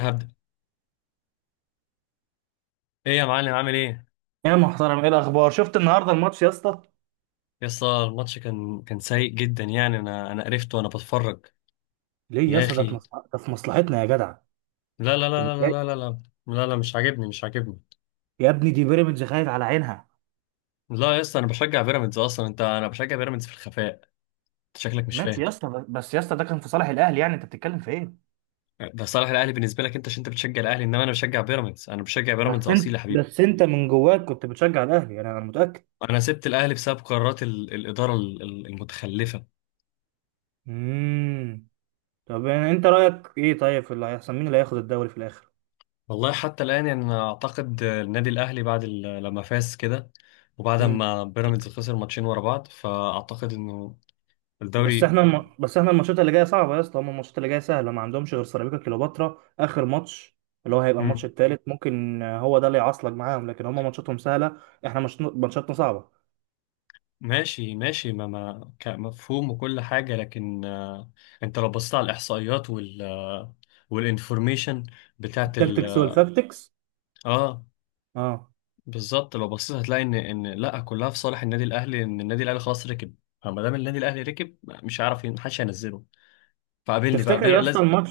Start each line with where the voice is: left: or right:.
left: هبدأ. ايه يا معلم، عامل ايه؟
right: يا محترم، ايه الاخبار؟ شفت النهارده الماتش يا اسطى؟
left: يا اسطى، الماتش كان سيء جدا، يعني انا قرفت وانا بتفرج.
right: ليه يا
left: يا
right: اسطى؟ ده في
left: اخي،
right: مصلحة، ده في مصلحتنا يا جدع.
left: لا لا
right: انت
left: لا لا لا لا لا
right: متضايق؟
left: لا لا لا، مش عاجبني مش عاجبني.
right: يا ابني، دي بيراميدز خايف على عينها.
left: لا يا اسطى، انا بشجع بيراميدز اصلا، انا بشجع بيراميدز في الخفاء. انت شكلك مش
right: ماشي
left: فاهم.
right: يا اسطى، بس يا اسطى ده كان في صالح الاهلي، يعني انت بتتكلم في ايه؟
left: ده صالح الاهلي بالنسبه لك انت، عشان انت بتشجع الاهلي، انما انا بشجع بيراميدز، انا بشجع بيراميدز
right: بس
left: اصيل
right: انت
left: يا حبيبي.
right: بس انت من جواك كنت بتشجع الاهلي، انا متاكد.
left: انا سبت الاهلي بسبب قرارات الاداره المتخلفه.
right: امم. طب يعني انت رايك ايه طيب في اللي هيحصل؟ مين اللي هياخد الدوري في الاخر؟
left: والله حتى الآن، يعني أنا أعتقد النادي الأهلي بعد لما فاز كده، وبعد
right: امم.
left: ما بيراميدز خسر ماتشين ورا بعض، فأعتقد إنه الدوري.
right: بس احنا الماتشات اللي جايه صعبه يا اسطى، هم الماتشات اللي جايه سهله، ما عندهمش غير سيراميكا كليوباترا اخر ماتش، اللي هو هيبقى الماتش
left: مم،
right: الثالث. ممكن هو ده اللي يعصلك معاهم، لكن هم ماتشاتهم سهله. احنا مش... ماتشاتنا صعبه.
left: ماشي ماشي، ما ما كمفهوم وكل حاجة، لكن أنت لو بصيت على الإحصائيات وال آه، والإنفورميشن بتاعت ال
right: التكتكس والفاكتكس.
left: آه
right: اه.
left: بالظبط. لو بصيت هتلاقي إن لأ، كلها في صالح النادي الأهلي، إن النادي الأهلي خلاص ركب. فما دام النادي الأهلي ركب، مش هيعرف محدش هينزله، فقابلني بقى
right: تفتكر يا اسطى
left: لازم.
right: الماتش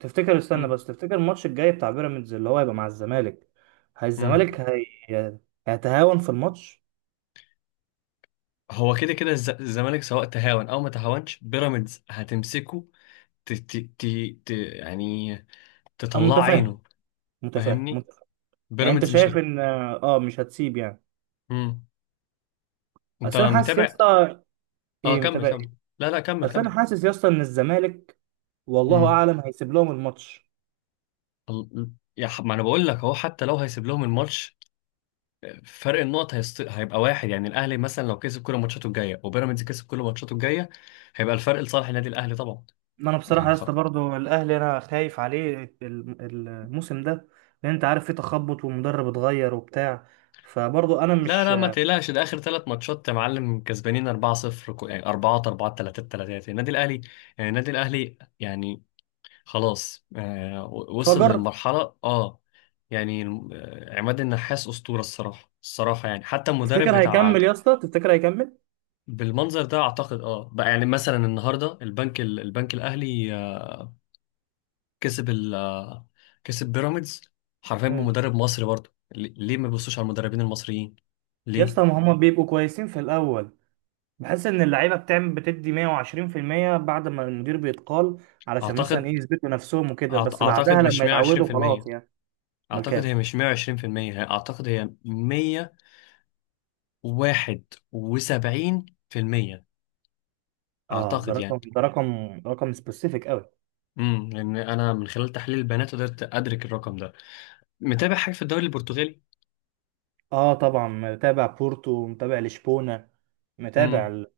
right: تفتكر استنى
left: مم،
right: بس تفتكر الماتش الجاي بتاع بيراميدز اللي هو هيبقى مع الزمالك؟ هي
left: مم.
right: الزمالك هي... هيتهاون في الماتش؟
left: هو كده كده الزمالك، سواء تهاون او ما تهاونش، بيراميدز هتمسكه، ت ت ت ت يعني
right: انا
left: تطلع
right: متفاهم،
left: عينه.
right: متفاهم،
left: فاهمني؟
right: متفاهم. يعني انت
left: بيراميدز مش
right: شايف ان اه مش هتسيب يعني.
left: مم. انت
right: اصل انا حاسس يا
left: متابع.
right: اسطى.
left: اه،
right: ايه،
left: كمل
right: متابع.
left: كمل. لا لا، كمل
right: بس انا
left: كمل.
right: حاسس يا اسطى ان الزمالك، والله
left: مم.
right: اعلم، هيسيب لهم الماتش.
left: ال- ما انا بقول لك اهو، حتى لو هيسيب لهم الماتش، فرق النقط هيبقى واحد. يعني الاهلي مثلا لو كسب كل ماتشاته الجايه وبيراميدز كسب كل ماتشاته الجايه، هيبقى الفرق لصالح النادي الاهلي طبعا.
right: ما انا بصراحه
left: يعني
right: يا اسطى
left: خلاص.
right: برضه الاهلي انا خايف عليه الموسم ده، لان انت عارف في تخبط والمدرب اتغير وبتاع، فبرضه انا
left: لا
right: مش
left: لا، ما تقلقش، ده اخر ثلاث ماتشات يا معلم كسبانين 4-0، يعني 4 4 3 3 النادي الاهلي، يعني النادي الاهلي. يعني خلاص، وصل
right: فجر.
left: للمرحله. اه، يعني عماد النحاس اسطوره الصراحه الصراحه، يعني حتى المدرب
right: تفتكر
left: بتاع
right: هيكمل يا اسطى؟ تفتكر هيكمل؟
left: بالمنظر ده، اعتقد. اه بقى، يعني مثلا النهارده البنك البنك الاهلي كسب ال آه، كسب بيراميدز حرفيا
right: امم.
left: بمدرب مصري. برضه ليه ليه ما بيبصوش على المدربين المصريين؟
right: يا
left: ليه؟
right: اسطى، ما هم بيبقوا كويسين في الاول. بحس ان اللعيبه بتدي 120% بعد ما المدير بيتقال، علشان مثلا
left: اعتقد
right: ايه، يثبتوا نفسهم وكده. بس بعدها
left: اعتقد مش
right: لما يتعودوا
left: 120%.
right: خلاص يعني.
left: اعتقد
right: ملكان.
left: هي مش 120%، هي اعتقد هي 171%،
right: اه،
left: اعتقد يعني.
right: ده رقم، رقم سبيسيفيك قوي.
left: لان انا من خلال تحليل البيانات قدرت ادرك الرقم ده. متابع حاجه في الدوري البرتغالي؟
right: اه طبعا، متابع بورتو، متابع لشبونة، متابع
left: امم.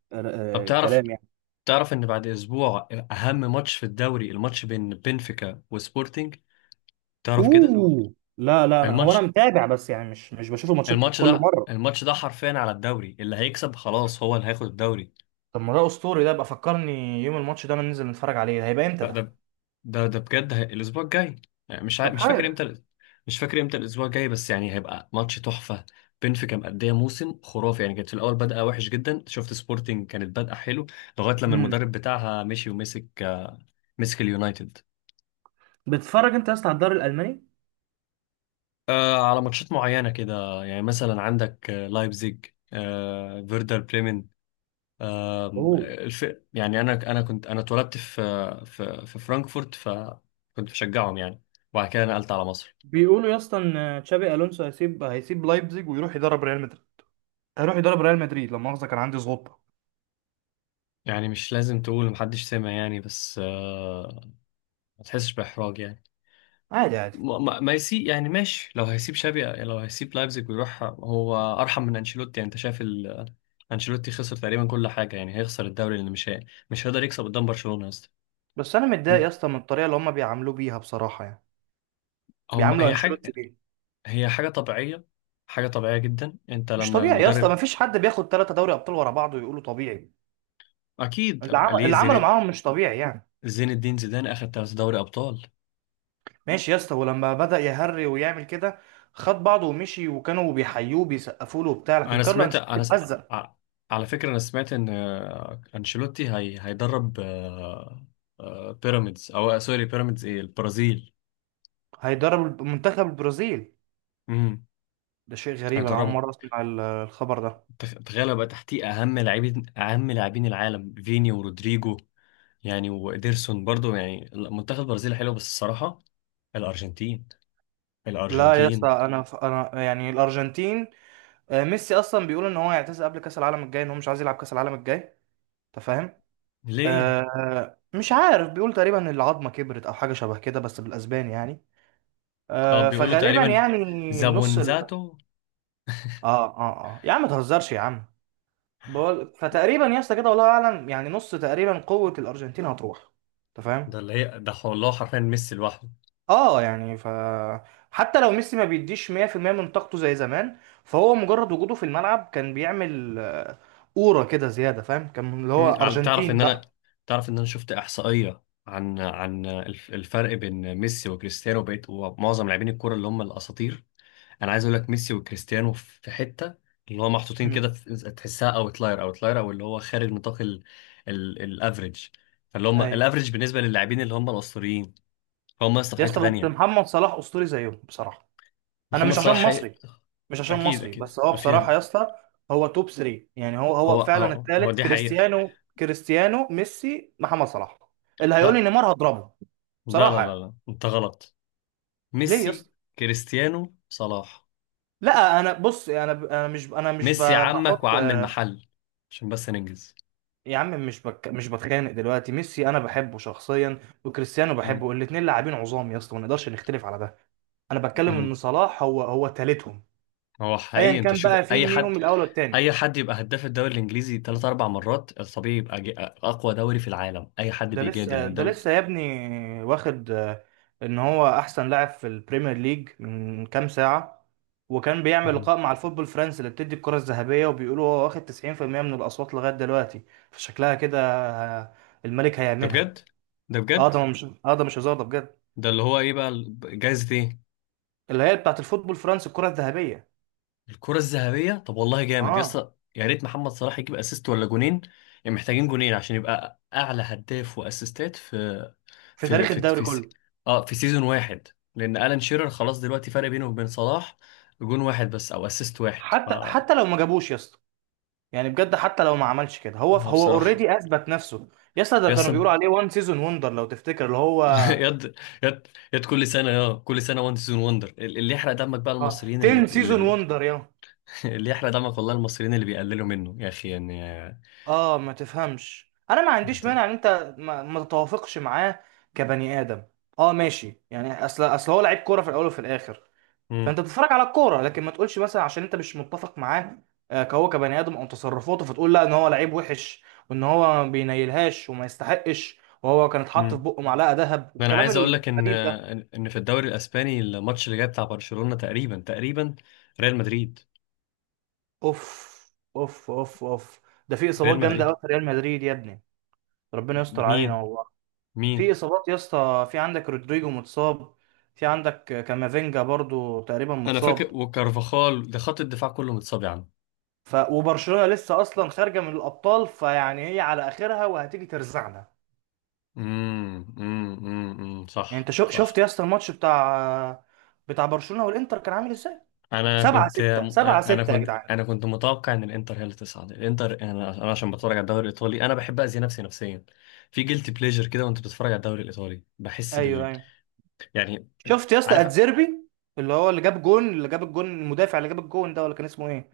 left: طب تعرف،
right: الكلام يعني.
left: تعرف ان بعد اسبوع اهم ماتش في الدوري، الماتش بين بنفيكا وسبورتنج، تعرف كده؟
right: اوه، لا لا، انا
left: الماتش
right: متابع، بس يعني مش بشوف الماتشات
left: الماتش
right: كل
left: ده،
right: مرة.
left: الماتش ده حرفيا على الدوري، اللي هيكسب خلاص هو اللي هياخد الدوري.
right: طب ما ده اسطوري، ده بقى فكرني يوم الماتش ده. انا ننزل نتفرج عليه، ده هيبقى امتى ده؟
left: ده بجد الاسبوع الجاي، يعني مش
right: طب
left: مش فاكر
right: حلو.
left: امتى، مش فاكر امتى الاسبوع الجاي بس، يعني هيبقى ماتش تحفه. بنفيكا مأديه موسم خرافي، يعني كانت في الاول بادئه وحش جدا، شفت سبورتنج كانت بادئه حلو لغايه لما
right: امم.
left: المدرب بتاعها مشي ومسك، مسك اليونايتد.
right: بتتفرج انت يا اسطى على الدوري الالماني؟
left: على ماتشات معينه كده، يعني مثلا عندك لايبزيج، فيردر بريمن، آه
right: اوه.
left: الف... يعني انا اتولدت في فرانكفورت، فكنت بشجعهم يعني، وبعد كده نقلت على مصر.
right: بيقولوا يا اسطى ان تشابي الونسو هيسيب لايبزيج ويروح يدرب ريال مدريد. هيروح يدرب ريال مدريد، لا مؤاخذة كان عندي سقطة.
left: يعني مش لازم تقول، محدش سمع يعني، بس ما تحسش بإحراج يعني.
right: عادي عادي.
left: ما يسيب يعني، ماشي، لو هيسيب شابي، لو هيسيب لايبزيج ويروح، هو أرحم من أنشيلوتي. يعني أنت شايف، أنشيلوتي خسر تقريبا كل حاجة، يعني هيخسر الدوري، لأنه مش مش هيقدر يكسب قدام برشلونة يا اسطى.
right: بس انا متضايق
left: م-
right: يا اسطى من الطريقه اللي هم بيعاملوه بيها بصراحه يعني.
left: هم
right: بيعاملوا
left: حاجة،
right: انشيلوتي
left: هي حاجة طبيعية، حاجة طبيعية جدا. أنت
right: مش
left: لما
right: طبيعي يا اسطى، ما
left: المدرب.
right: فيش حد بياخد 3 دوري ابطال ورا بعض ويقولوا طبيعي.
left: أكيد ليه
right: اللي عملوا
left: زين،
right: معاهم مش طبيعي يعني.
left: زين الدين زيدان أخد تلات دوري أبطال.
right: ماشي يا اسطى، ولما بدأ يهري ويعمل كده خد بعضه ومشي، وكانوا بيحيوه بيسقفوا له وبتاع، لكن
left: انا
right: كارلو
left: سمعت،
right: انشيلوتي اتأذى.
left: ع- على فكره انا سمعت ان انشيلوتي هيدرب بيراميدز او سوري بيراميدز، ايه، البرازيل.
right: هيدرب منتخب البرازيل.
left: امم.
right: ده شيء غريب، انا اول
left: هيدربه.
right: مرة اسمع الخبر ده.
left: تخيل بقى تحتيه اهم لاعبين، اهم لاعبين العالم فيني ورودريجو، يعني وإيدرسون برضو. يعني منتخب البرازيل حلو بس الصراحه، الارجنتين.
right: لا يا اسطى،
left: الارجنتين.
right: انا يعني الارجنتين. ميسي اصلا بيقول ان هو هيعتزل قبل كاس العالم الجاي، ان هو مش عايز يلعب كاس العالم الجاي، انت فاهم؟
left: ليه؟
right: مش عارف، بيقول تقريبا العظمه كبرت او حاجه شبه كده بس بالاسباني يعني.
left: اه، بيقولوا
right: فغالبا
left: تقريبا
right: يعني نص ال...
left: زابونزاتو.
right: اه اه. اه يا عم، ما تهزرش يا عم. بقول، فتقريبا يا اسطى كده والله اعلم، يعني نص تقريبا قوة الارجنتين هتروح، انت فاهم؟
left: ده اللي ده والله حرفيا ميسي لوحده.
right: اه يعني ف. حتى لو ميسي ما بيديش 100% من طاقته زي زمان، فهو مجرد وجوده في الملعب كان بيعمل أورا كده زيادة، فاهم، كان اللي هو
left: مم، على تعرف
right: ارجنتين
left: ان انا،
right: بقى.
left: تعرف ان انا شفت احصائيه عن الفرق بين ميسي وكريستيانو بقيت ومعظم لاعبين الكوره اللي هم الاساطير. انا عايز اقول لك ميسي وكريستيانو في حته، اللي هو محطوطين
right: مم.
left: كده تحسها اوتلاير، او اللي هو خارج نطاق الافريج. فاللي هم
right: ايوه.
left: الافريج بالنسبه للاعبين اللي هم الاسطوريين، فهم لسه في
right: يا
left: حته
right: اسطى، بس
left: تانيه.
right: محمد صلاح اسطوري زيهم بصراحة. انا
left: محمد
right: مش
left: صلاح
right: عشان
left: حقيقي.
right: مصري، مش عشان
left: اكيد
right: مصري،
left: اكيد
right: بس هو بصراحه
left: افهم.
right: يا اسطى، هو توب 3. يعني هو
left: هو
right: فعلا
left: هو هو
right: الثالث،
left: دي حقيقه.
right: كريستيانو، ميسي، محمد صلاح. اللي هيقول لي
left: لا
right: نيمار هضربه،
left: لا لا
right: بصراحه
left: لا،
right: يعني.
left: لا. انت غلط.
right: ليه يا
left: ميسي،
right: اسطى؟
left: كريستيانو، صلاح.
right: لا انا بص، انا انا مش انا مش
left: ميسي
right: ب-
left: عمك
right: بحط.
left: وعم المحل. عشان بس ننجز.
right: يا عم، مش بك مش بتخانق دلوقتي. ميسي انا بحبه شخصيا، وكريستيانو
left: مم.
right: بحبه، الاثنين لاعبين عظام يا اسطى، ما نقدرش نختلف على ده. انا بتكلم
left: مم.
right: ان صلاح هو ثالثهم،
left: هو
right: ايا
left: حقيقي، انت
right: كان
left: شوف
right: بقى في
left: اي حد،
right: ميهم الاول والثاني.
left: اي حد يبقى هداف الدوري الانجليزي ثلاث اربع مرات، الطبيعي يبقى اقوى دوري في العالم، اي حد
right: ده
left: بيجادل ان
right: لسه ده
left: الدوري.
right: لسه يا ابني، واخد ان هو احسن لاعب في البريمير ليج من كام ساعة، وكان بيعمل
left: مم.
right: لقاء مع الفوتبول الفرنسي اللي بتدي الكرة الذهبية، وبيقولوا هو واخد 90% من الأصوات لغاية دلوقتي. فشكلها كده، آه، الملك
left: ده
right: هيعملها.
left: بجد، ده
right: اه
left: بجد،
right: ده مش اه ده مش هزار، ده بجد.
left: ده اللي هو ايه بقى، جايزة ايه؟
right: اللي هي بتاعت الفوتبول الفرنسي، الكرة الذهبية.
left: الكرة الذهبية. طب والله جامد يا
right: اه،
left: اسطى، يا ريت محمد صلاح يجيب اسيست ولا جونين، يعني محتاجين جونين عشان يبقى اعلى هداف واسيستات في
right: في
left: في
right: تاريخ
left: في
right: الدوري
left: في س-
right: كله.
left: اه، في سيزون واحد، لان الان شيرر خلاص دلوقتي فرق بينه وبين صلاح جون واحد بس او اسيست واحد. ف
right: حتى لو ما جابوش يا اسطى، يعني بجد حتى لو ما عملش كده، هو
left: هو
right: هو
left: بصراحه
right: اوريدي اثبت نفسه. يا اسطى ده
left: يا
right: كانوا
left: اسطى
right: بيقولوا عليه وان سيزون وندر لو تفتكر اللي هو
left: يد يد يد كل سنه، كل سنه وان سيزون وندر. اللي يحرق دمك بقى
right: اه
left: المصريين
right: 10 سيزون وندر يا.
left: اللي يحرق دمك والله المصريين اللي بيقللوا منه يا اخي، يعني
right: اه ما تفهمش، انا ما عنديش
left: انت.
right: مانع ان انت ما تتوافقش معاه كبني ادم. اه ماشي يعني، اصل هو لعيب كوره في الاول وفي الاخر،
left: امم.
right: فانت بتتفرج على الكوره، لكن ما تقولش مثلا عشان انت مش متفق معاه كهو كبني ادم او تصرفاته، فتقول لا ان هو لعيب وحش وان هو ما بينيلهاش وما يستحقش. وهو كان اتحط في
left: امم.
right: بقه معلقه ذهب،
left: ده انا
right: والكلام
left: عايز اقول لك ان
right: الغريب ده.
left: إن في الدوري الاسباني، الماتش اللي جاي بتاع برشلونه، تقريبا، تقريبا ريال مدريد،
right: اوف اوف اوف اوف. ده في اصابات
left: ريال
right: جامده قوي
left: مدريد.
right: في ريال مدريد يا ابني، ربنا يستر علينا
left: مين؟
right: والله. في
left: مين؟
right: اصابات يا اسطى، في عندك رودريجو متصاب، في عندك كامافينجا برضو تقريبا
left: انا فاكر،
right: متصاب.
left: وكارفاخال، ده خط الدفاع كله متصاب يعني.
right: وبرشلونة لسه اصلا خارجة من الابطال، فيعني هي على اخرها وهتيجي ترزعنا.
left: امم، امم، امم،
right: يعني
left: صح
right: انت شفت
left: صح.
right: يا اسطى الماتش بتاع برشلونة والانتر كان عامل ازاي؟
left: انا
right: 7
left: كنت
right: 6 7 6 يا جدعان.
left: انا كنت متوقع ان الانتر هي اللي تصعد. الانتر انا عشان بتفرج على الدوري الايطالي، انا بحب اذي نفسي نفسيا. في جيلتي بليجر كده، وانت بتتفرج على الدوري الايطالي بحس
right: ايوه
left: بال،
right: ايوه.
left: يعني.
right: شفت يا اسطى
left: عارف.
right: اتزيربي، اللي هو اللي جاب الجون المدافع، اللي جاب الجون ده، ولا كان اسمه ايه؟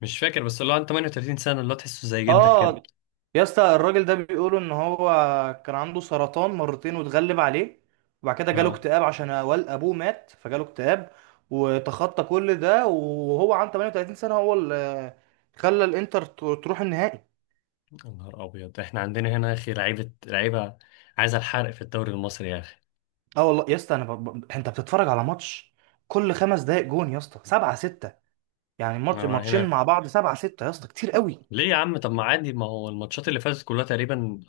left: مش فاكر، بس اللي هو عن 38 سنه، اللي هو تحسه زي جدك كده.
right: اه، يا اسطى الراجل ده بيقولوا ان هو كان عنده سرطان مرتين واتغلب عليه، وبعد كده جاله
left: اه.
right: اكتئاب عشان ابوه مات، فجاله اكتئاب، وتخطى كل ده وهو عنده 38 سنة. هو اللي خلى الانتر تروح النهائي.
left: يا نهار ابيض، احنا عندنا هنا يا اخي لعيبه لعيبه، عايزه الحرق في الدوري المصري يا اخي.
right: اه والله يا اسطى، انت بتتفرج على ماتش، كل 5 دقايق جون يا اسطى، 7-6. يعني ماتش ماتشين
left: هنا،
right: مع بعض 7-6 يا اسطى، كتير قوي.
left: ليه يا عم؟ طب ما عادي، ما هو الماتشات اللي فاتت كلها تقريبا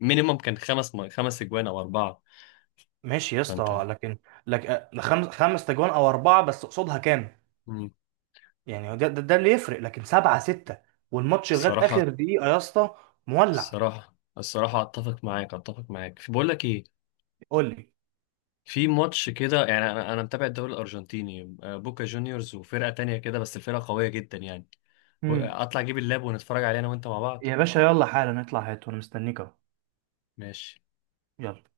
left: مينيمم كان خمس اجوان او اربعه،
right: ماشي يا
left: فانت.
right: اسطى، لكن لك خمس تجوان او 4، بس قصادها كام؟
left: مم.
right: يعني هو ده اللي يفرق، لكن 7-6 والماتش لغاية آخر
left: الصراحه،
right: دقيقة يا اسطى مولع.
left: الصراحه الصراحه، اتفق معاك، اتفق معاك، في بقول لك ايه،
right: قول لي.
left: في ماتش كده يعني. انا متابع الدوري الارجنتيني بوكا جونيورز وفرقه تانية كده، بس الفرقه قويه جدا يعني.
right: امم.
left: اطلع اجيب اللاب ونتفرج عليه انا وانت مع بعض.
right: يا باشا، يلا حالا نطلع، هات وانا مستنيك اهو.
left: ماشي.
right: يلا.